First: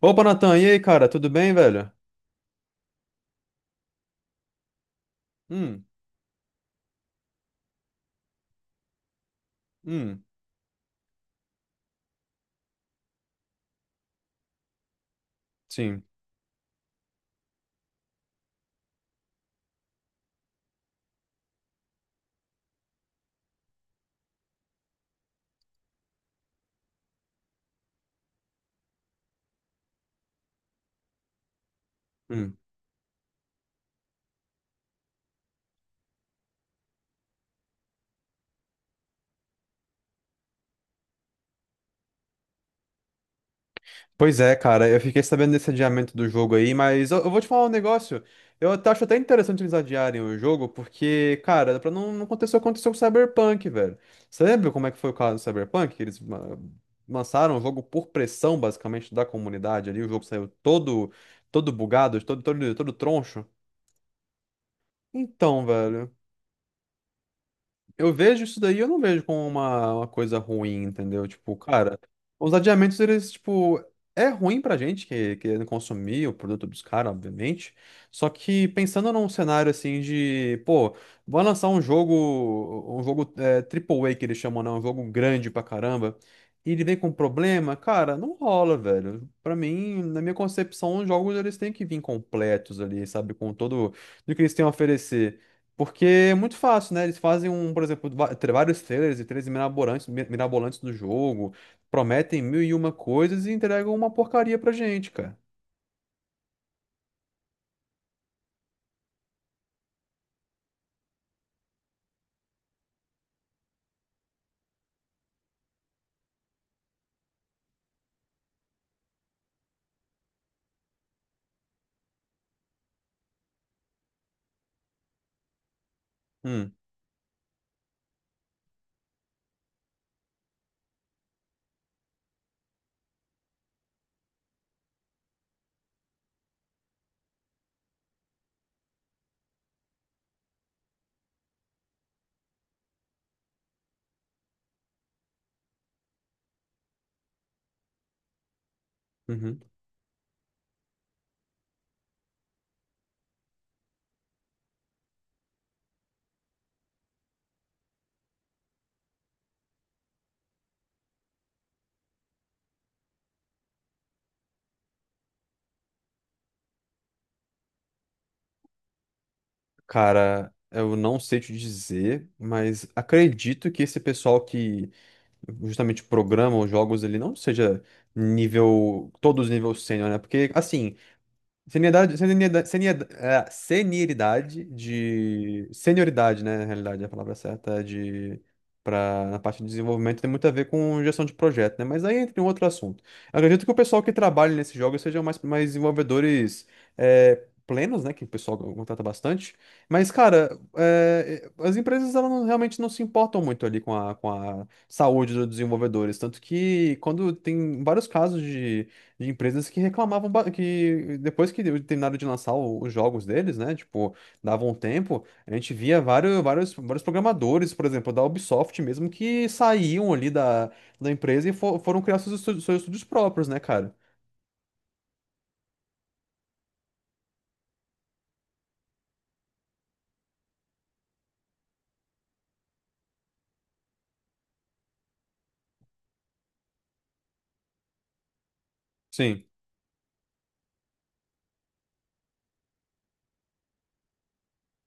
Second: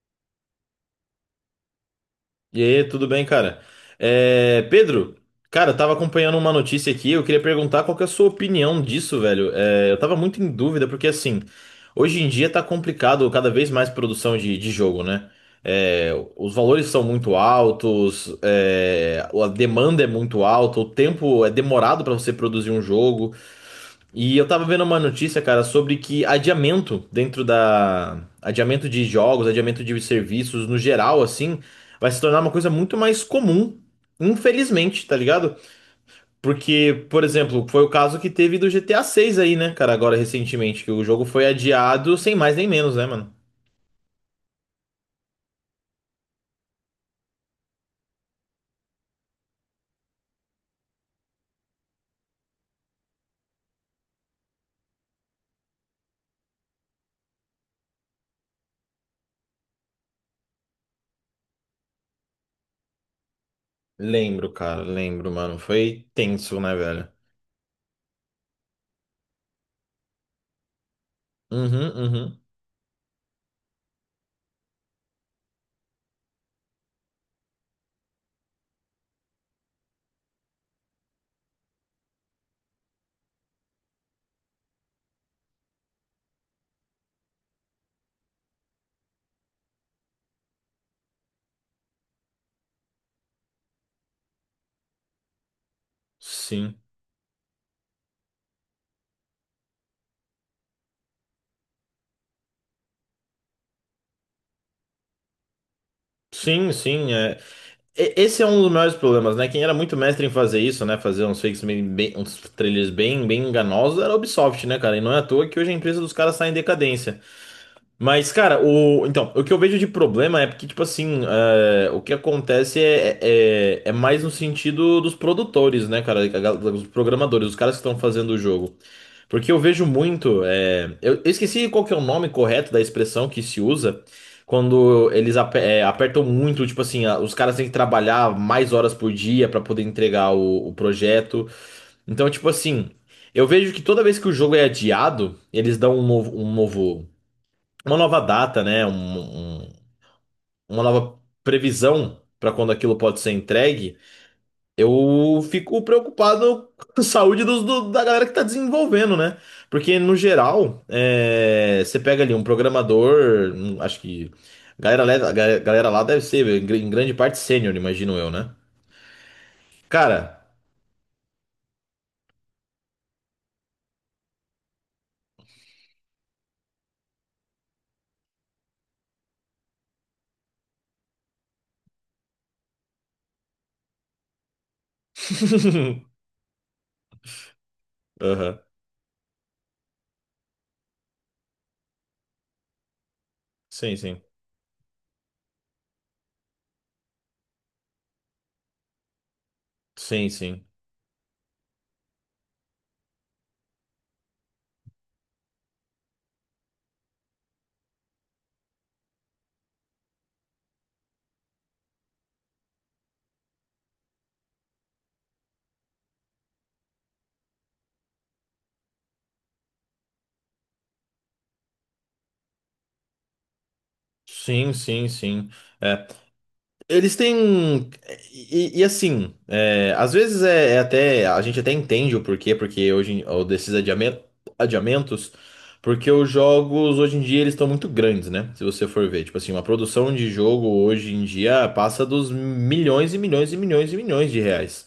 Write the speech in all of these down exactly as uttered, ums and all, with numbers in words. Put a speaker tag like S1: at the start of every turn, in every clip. S1: Opa, Natan, e aí, cara, tudo bem, velho?
S2: E aí, tudo bem, cara? É, Pedro, cara, eu
S1: Hum.
S2: tava acompanhando uma notícia aqui, eu queria perguntar qual que é a sua opinião disso, velho. É, eu tava
S1: Hum.
S2: muito em dúvida, porque assim, hoje em dia tá complicado cada vez mais produção de, de jogo, né?
S1: Sim.
S2: É, os valores são muito altos, é, a demanda é muito alta, o tempo é demorado pra você produzir um jogo. E eu tava vendo uma notícia, cara, sobre que adiamento dentro da. Adiamento de jogos, adiamento de serviços no geral, assim, vai se tornar uma
S1: Hum.
S2: coisa muito mais comum, infelizmente, tá ligado? Porque, por exemplo, foi o caso que teve do G T A seis aí, né, cara, agora recentemente, que o jogo foi adiado sem mais nem menos, né, mano?
S1: Pois é, cara, eu fiquei sabendo desse adiamento do jogo aí, mas eu, eu vou te falar um negócio. Eu até acho até interessante eles adiarem o jogo, porque, cara, pra não, não acontecer o que aconteceu com o Cyberpunk, velho. Você lembra como é que foi o caso do Cyberpunk? Que eles ah, lançaram o jogo por pressão, basicamente, da comunidade ali. O jogo saiu todo, todo bugado, todo, todo, todo troncho.
S2: Lembro, cara, lembro, mano.
S1: Então,
S2: Foi
S1: velho.
S2: tenso, né, velho?
S1: Eu vejo isso daí, eu não vejo como uma, uma coisa ruim, entendeu? Tipo,
S2: Uhum,
S1: cara,
S2: uhum.
S1: os adiamentos, eles, tipo, é ruim pra gente que querendo consumir o produto dos caras, obviamente. Só que pensando num cenário assim de, pô, vai lançar um jogo, um jogo é, Triple A que eles chamam, né? Um jogo grande pra caramba. E ele vem com problema, cara, não rola, velho. Pra mim, na minha concepção, os jogos eles têm que vir completos ali, sabe? Com todo o que eles têm a oferecer. Porque é muito
S2: Sim.
S1: fácil, né? Eles fazem um, por exemplo, va- tra- vários trailers e trailers mirabolantes, mi- mirabolantes do jogo, prometem mil e uma coisas e entregam uma porcaria pra gente, cara.
S2: Sim, sim. é, E- Esse é um dos maiores problemas, né? Quem era muito mestre em fazer isso, né? Fazer uns fakes meio bem, uns trailers bem, bem enganosos era a Ubisoft, né, cara? E não é à toa que hoje a empresa dos caras está em decadência. Mas, cara, o, então, o que eu vejo de problema é porque, tipo assim, é, o que acontece é, é, é é mais no sentido dos produtores, né, cara? A gal-
S1: Hum.
S2: Os programadores, os caras que estão fazendo o jogo. Porque eu vejo muito. é, Eu, eu esqueci qual que é o nome correto da expressão que se usa quando eles ape- é, apertam muito, tipo assim, a- os caras têm que trabalhar mais horas por dia pra poder entregar o, o projeto. Então, tipo assim, eu vejo que toda vez que o jogo é adiado, eles dão um novo, um novo- uma nova data, né?
S1: Uhum.
S2: um- um- uma nova previsão pra quando aquilo pode ser entregue. Eu fico preocupado com a saúde dos- do- da galera que está desenvolvendo, né? Porque, no geral, é, você pega ali um programador, um- acho que a galera, le- a ga- galera lá deve ser, em gr- em grande parte, sênior, imagino eu, né? Cara.
S1: Cara, eu não sei te dizer, mas acredito que esse pessoal que justamente programa os jogos ele não seja nível, todos nível sênior, né? Porque, assim, Senioridade, senioridade, senioridade, é, senioridade de. Senioridade, né? Na realidade, a palavra certa é de.
S2: Aham.
S1: Pra, na parte de desenvolvimento tem muito a ver com gestão de projeto, né? Mas aí entra em um outro assunto. Eu acredito que o
S2: Sim,
S1: pessoal que
S2: sim.
S1: trabalha nesses jogos sejam mais, mais desenvolvedores é, plenos, né? Que o pessoal contrata bastante. Mas,
S2: Sim,
S1: cara,
S2: sim.
S1: é, as empresas elas não- realmente não se importam muito ali com a, com a, saúde dos desenvolvedores. Tanto que quando tem vários casos de de empresas que reclamavam ba- que depois que terminaram de lançar o- os jogos deles, né? Tipo, davam um tempo, a gente via vários, vários, vários programadores, por exemplo, da Ubisoft mesmo, que saíam ali da, da empresa e fo- foram criar seus, estu- seus estúdios próprios, né, cara?
S2: Sim, sim, sim. Eles têm. um, E, e assim, é, às vezes é, é até. A gente até entende o porquê, porque hoje em- ou desses adiamen- adiamentos, porque os jogos hoje em dia eles estão muito grandes, né? Se você for ver. Tipo
S1: Sim.
S2: assim, uma produção de jogo hoje em dia passa dos milhões e milhões e milhões e milhões de reais.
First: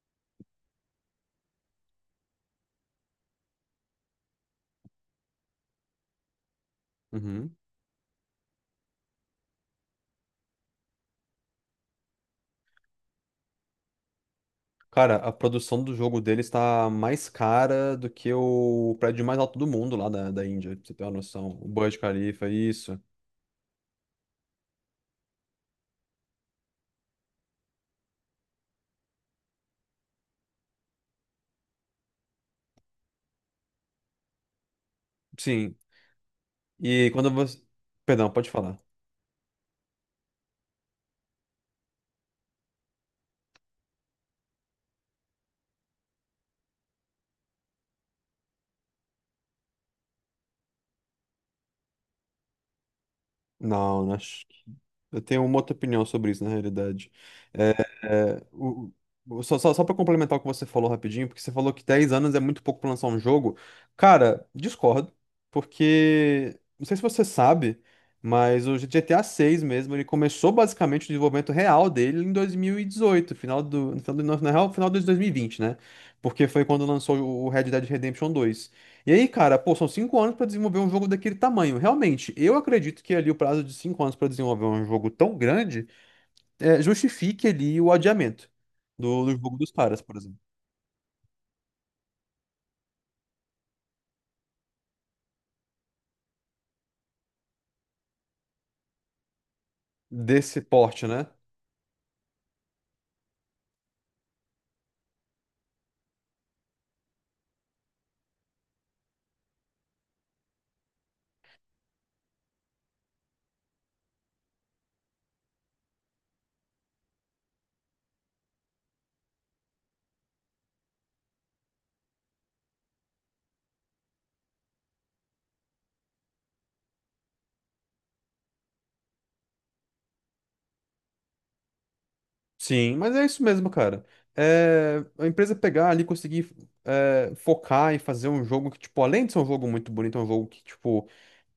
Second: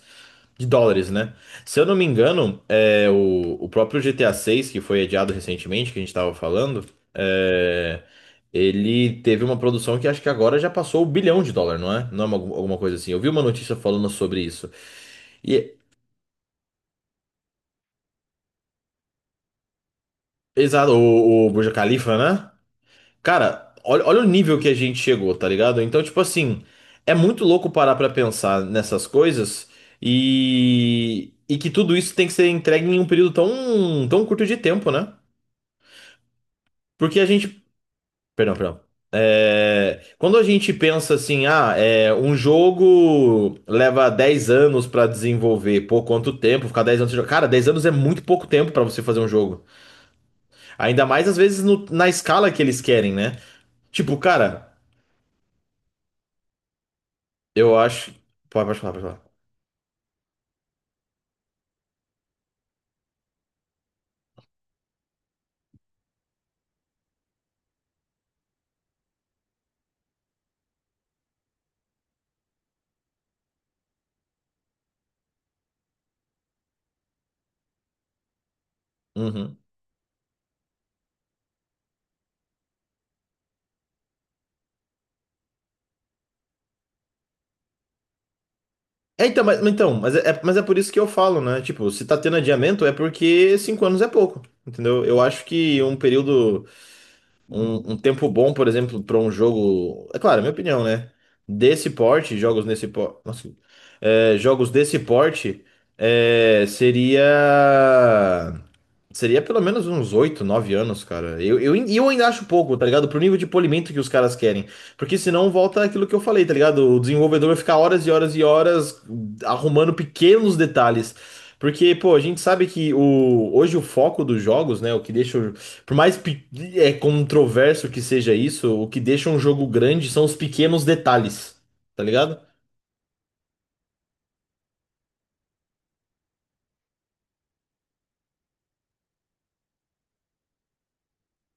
S2: De dólares, né? Se eu não me engano, é, o, o próprio G T A vi que foi adiado recentemente, que a gente tava falando.
S1: Uhum.
S2: é, ele teve uma produção que acho que agora já passou o bilhão de dólar, não é? Não é uma- alguma coisa assim. Eu vi uma notícia falando sobre isso.
S1: Cara, a
S2: E,
S1: produção do jogo deles tá mais cara do que o prédio mais alto do mundo lá da, da Índia, pra
S2: exato,
S1: você ter uma
S2: o,
S1: noção.
S2: o
S1: O
S2: Burj
S1: Burj
S2: Khalifa,
S1: Khalifa,
S2: né?
S1: isso.
S2: Cara, olha, olha o nível que a gente chegou, tá ligado? Então, tipo assim, é muito louco parar pra pensar nessas coisas e, e que tudo isso tem que ser entregue em um período tão, tão curto de tempo, né?
S1: Sim. E
S2: Porque a
S1: quando você.
S2: gente
S1: Perdão, pode
S2: Perdão,
S1: falar.
S2: perdão. É, quando a gente pensa assim, ah, é, um jogo leva dez anos pra desenvolver, pô, quanto tempo? Ficar dez anos sem jogar? Cara, dez anos é muito pouco tempo pra você fazer um jogo. Ainda mais às vezes no- na escala que eles querem, né?
S1: Não, não.
S2: Tipo, cara,
S1: Eu tenho uma outra opinião sobre isso, na realidade.
S2: eu acho.
S1: É,
S2: Pode, pode
S1: o,
S2: falar, pode falar.
S1: o- só só, só, para complementar o que você falou rapidinho, porque você falou que dez anos é muito pouco para lançar um jogo. Cara, discordo, porque não sei se você sabe, mas o G T A seis mesmo, ele começou basicamente o desenvolvimento real dele em dois mil e dezoito, final do, no final do, na real, final de dois mil e vinte, né? Porque foi quando lançou o Red Dead Redemption dois. E aí, cara,
S2: Uhum.
S1: pô, são cinco anos pra desenvolver um jogo daquele tamanho. Realmente, eu acredito que ali o prazo de cinco anos pra desenvolver um jogo tão grande é, justifique ali o adiamento do,
S2: É,
S1: do
S2: então,
S1: jogo
S2: mas,
S1: dos
S2: então,
S1: caras, por
S2: mas é,
S1: exemplo.
S2: é- mas é por isso que eu falo, né? Tipo, se tá tendo adiamento é porque cinco anos é pouco, entendeu? Eu acho que um período. Um, um tempo bom, por exemplo, para um jogo. É claro, é minha
S1: Desse
S2: opinião,
S1: porte,
S2: né?
S1: né?
S2: Desse porte, jogos nesse porte. Nossa, é, jogos desse porte é, seria. Seria pelo menos uns oito nove anos, cara. Eu, eu, e eu ainda acho pouco, tá ligado? Pro nível de polimento que os caras querem. Porque senão volta aquilo que eu falei, tá ligado? O desenvolvedor vai ficar horas e horas e horas arrumando pequenos detalhes. Porque, pô, a gente sabe que o, hoje o foco dos jogos, né? O que deixa. O- Por mais pe- é controverso que seja isso, o que deixa um jogo grande são os pequenos detalhes, tá ligado?
S1: Sim, mas é isso mesmo, cara. É, a empresa pegar ali, conseguir é, focar e fazer um jogo que, tipo, além de ser um jogo muito bonito, é um jogo que, tipo,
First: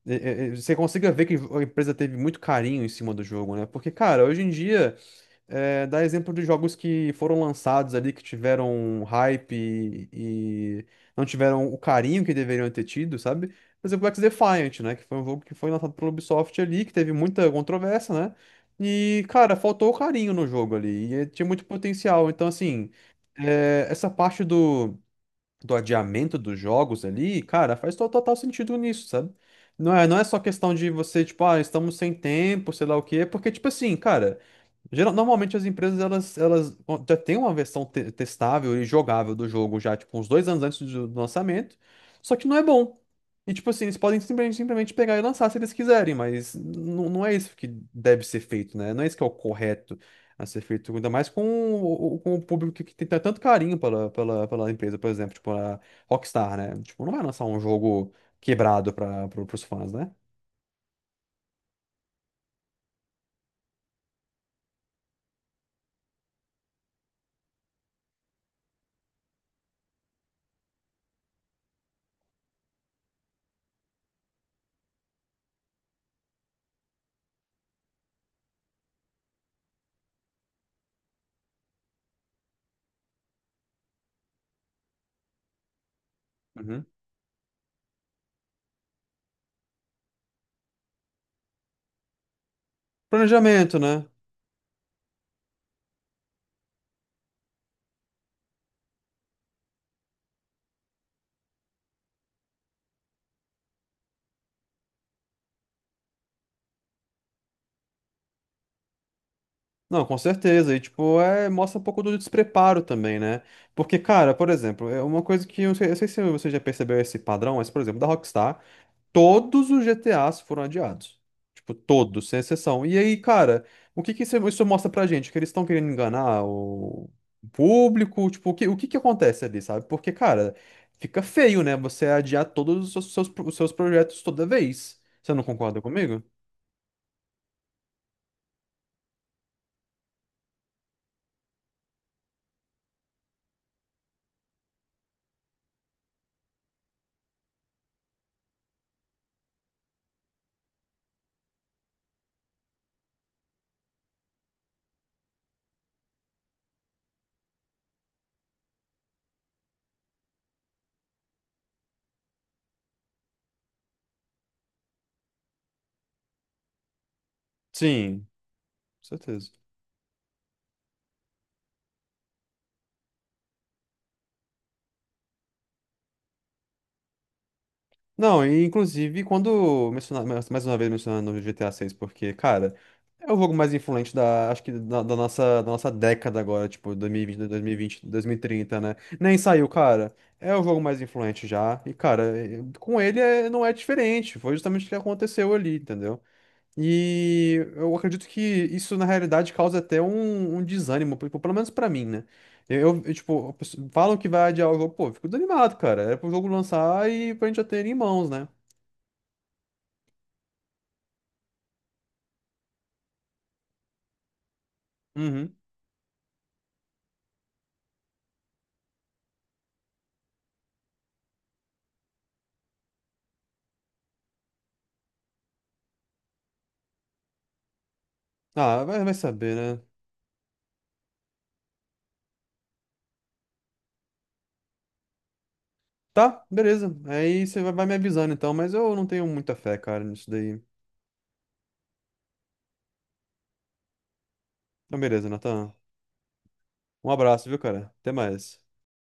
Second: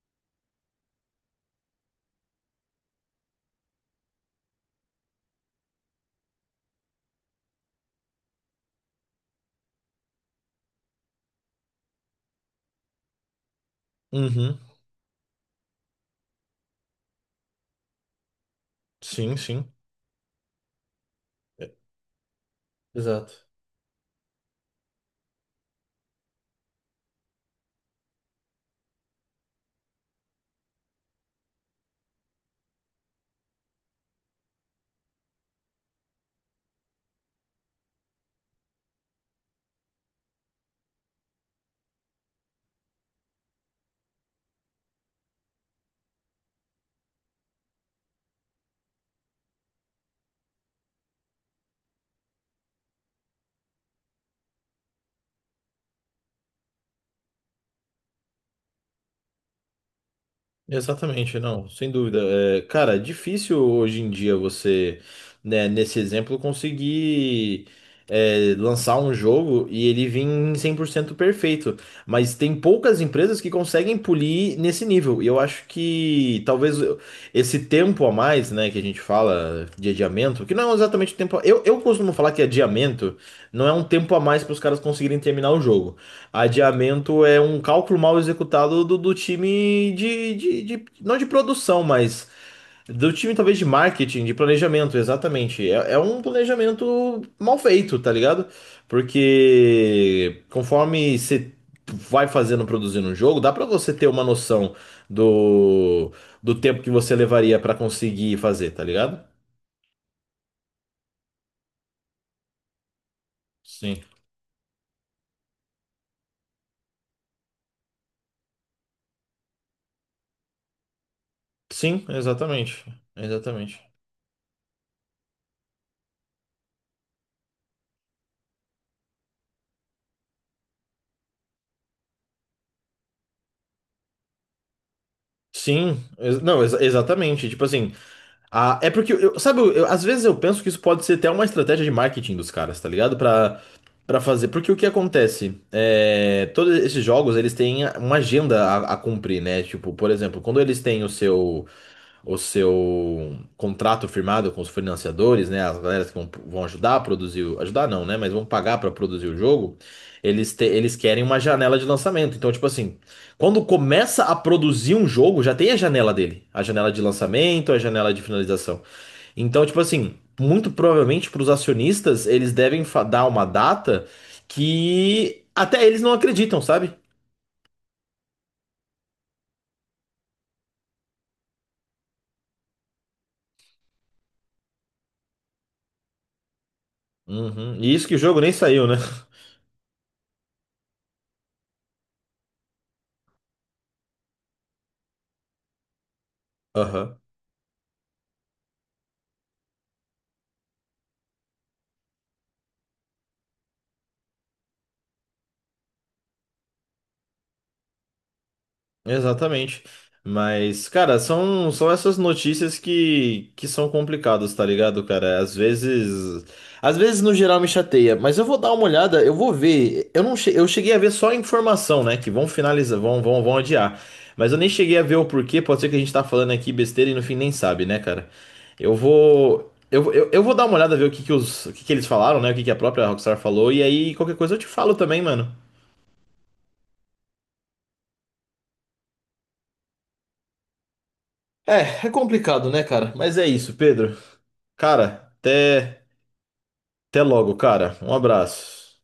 S1: é- é- é, você consiga ver que a empresa teve muito carinho em cima do jogo, né? Porque, cara, hoje em dia. É, dá exemplo de jogos que foram lançados ali, que tiveram hype e, e não tiveram o carinho que deveriam ter tido, sabe? Por exemplo, o
S2: Uhum.
S1: X-Defiant, né? Que foi um jogo que foi lançado pela Ubisoft ali, que teve muita controvérsia, né? E,
S2: Sim,
S1: cara,
S2: sim.
S1: faltou o carinho no jogo ali. E eh, tinha muito potencial. Então, assim,
S2: Exato.
S1: eh, essa parte do, do adiamento dos jogos ali, cara, faz to- total sentido nisso, sabe? Não é, não é só questão de você, tipo, ah, estamos sem tempo, sei lá o quê, porque, tipo assim, cara. Geral- Normalmente as empresas elas, elas já têm uma versão te- testável e jogável do jogo já, tipo, uns dois anos antes do do lançamento, só que não é bom. E, tipo assim, eles podem simplesmente, simplesmente pegar e lançar se eles quiserem, mas n- não é isso que deve ser feito, né? Não é isso que é o correto a ser feito, ainda mais com o, o- com o público que, que tem tanto carinho pela, pela, pela empresa, por exemplo, tipo a Rockstar, né? Tipo, não vai lançar um jogo quebrado para os fãs, né?
S2: Exatamente, não, sem dúvida. É, cara, é difícil hoje em dia você, né, nesse exemplo, conseguir é, lançar um jogo e ele vir em cem por cento perfeito. Mas tem poucas empresas que conseguem polir nesse nível. E eu acho que talvez eu- esse tempo a mais, né, que a gente fala de adiamento, que não é exatamente o tempo. Eu, eu costumo falar que adiamento não é um tempo a mais para os caras conseguirem terminar o jogo.
S1: Uhum.
S2: Adiamento é um cálculo mal executado do, do time de, de, de- Não de produção, mas do time talvez de
S1: Planejamento, né?
S2: marketing, de planejamento, exatamente. É, é um planejamento mal feito, tá ligado? Porque conforme você vai fazendo, produzindo um jogo, dá pra você ter uma noção do, do tempo que você levaria pra conseguir fazer, tá ligado?
S1: Não, com certeza. E, tipo, é, mostra um pouco do despreparo também, né? Porque,
S2: Sim.
S1: cara, por exemplo, é uma coisa que eu, sei- eu sei se você já percebeu esse padrão, mas, por exemplo, da Rockstar, todos os G T As foram adiados. Tipo,
S2: Sim,
S1: todos, sem
S2: exatamente.
S1: exceção. E aí, cara,
S2: Exatamente.
S1: o que que isso, isso mostra pra gente? Que eles estão querendo enganar o público? Tipo, o que, o que que acontece ali, sabe? Porque, cara, fica feio, né? Você adiar todos os seus, os seus projetos toda vez. Você não concorda
S2: Sim,
S1: comigo?
S2: ex- não, ex- exatamente. Tipo assim, a- é porque, eu, eu- sabe, eu- eu- às vezes eu penso que isso pode ser até uma estratégia de marketing dos caras, tá ligado? Pra, pra fazer. Porque o que acontece? É, todos esses jogos, eles têm uma agenda a, a cumprir, né? Tipo, por exemplo, quando eles têm o seu o seu contrato firmado com os financiadores, né, as galeras que vão, vão ajudar a produzir, o- ajudar não, né, mas vão pagar para produzir o jogo, eles, te- eles querem uma janela de lançamento. Então, tipo assim, quando começa a produzir um jogo, já tem a janela dele, a janela de lançamento, a janela
S1: Sim,
S2: de
S1: com
S2: finalização.
S1: certeza.
S2: Então, tipo assim, muito provavelmente para os acionistas, eles devem fa- dar uma data que até eles não acreditam, sabe?
S1: Não, e, inclusive, quando mencionar, mais mais uma vez mencionando o G T A seis, porque, cara, é o jogo mais influente da, acho que da, da nossa, da nossa década agora, tipo, dois mil e vinte,
S2: Uhum. E
S1: dois mil e vinte,
S2: isso que o jogo nem
S1: dois mil e trinta,
S2: saiu,
S1: né?
S2: né?
S1: Nem saiu, cara. É o jogo mais influente já. E, cara, eh, com ele é- não é diferente. Foi justamente o que aconteceu ali, entendeu?
S2: Aham.
S1: E eu acredito que isso, na realidade, causa até um, um desânimo, tipo, pelo menos pra mim, né? Eu, eu, tipo, a pessoa- falam que vai adiar o jogo, pô, eu fico desanimado, cara. Era pro jogo lançar e pra gente já ter ele em mãos, né?
S2: Exatamente. Mas, cara, são, são essas notícias que, que são complicadas, tá ligado, cara? Às
S1: Uhum.
S2: vezes. Às vezes, no geral, me chateia, mas eu vou dar uma olhada, eu vou ver. Eu não che- eu cheguei a ver só a informação, né? Que vão finalizar, vão, vão, vão adiar. Mas eu nem cheguei a ver o porquê, pode ser que a gente tá falando aqui besteira e no fim nem sabe, né, cara?
S1: Ah,
S2: Eu
S1: vai, vai saber,
S2: vou.
S1: né?
S2: Eu, eu, eu vou dar uma olhada, ver o que, que, os, o que, que eles falaram, né? O que, que a própria Rockstar falou, e aí qualquer coisa eu te falo também, mano.
S1: Tá, beleza. Aí você vai vai me avisando então, mas eu não tenho muita fé, cara, nisso daí.
S2: É, é complicado, né, cara? Mas é isso, Pedro.
S1: Então, beleza,
S2: Cara,
S1: Nathan.
S2: até,
S1: Um
S2: até
S1: abraço,
S2: logo,
S1: viu, cara?
S2: cara.
S1: Até
S2: Um
S1: mais.
S2: abraço.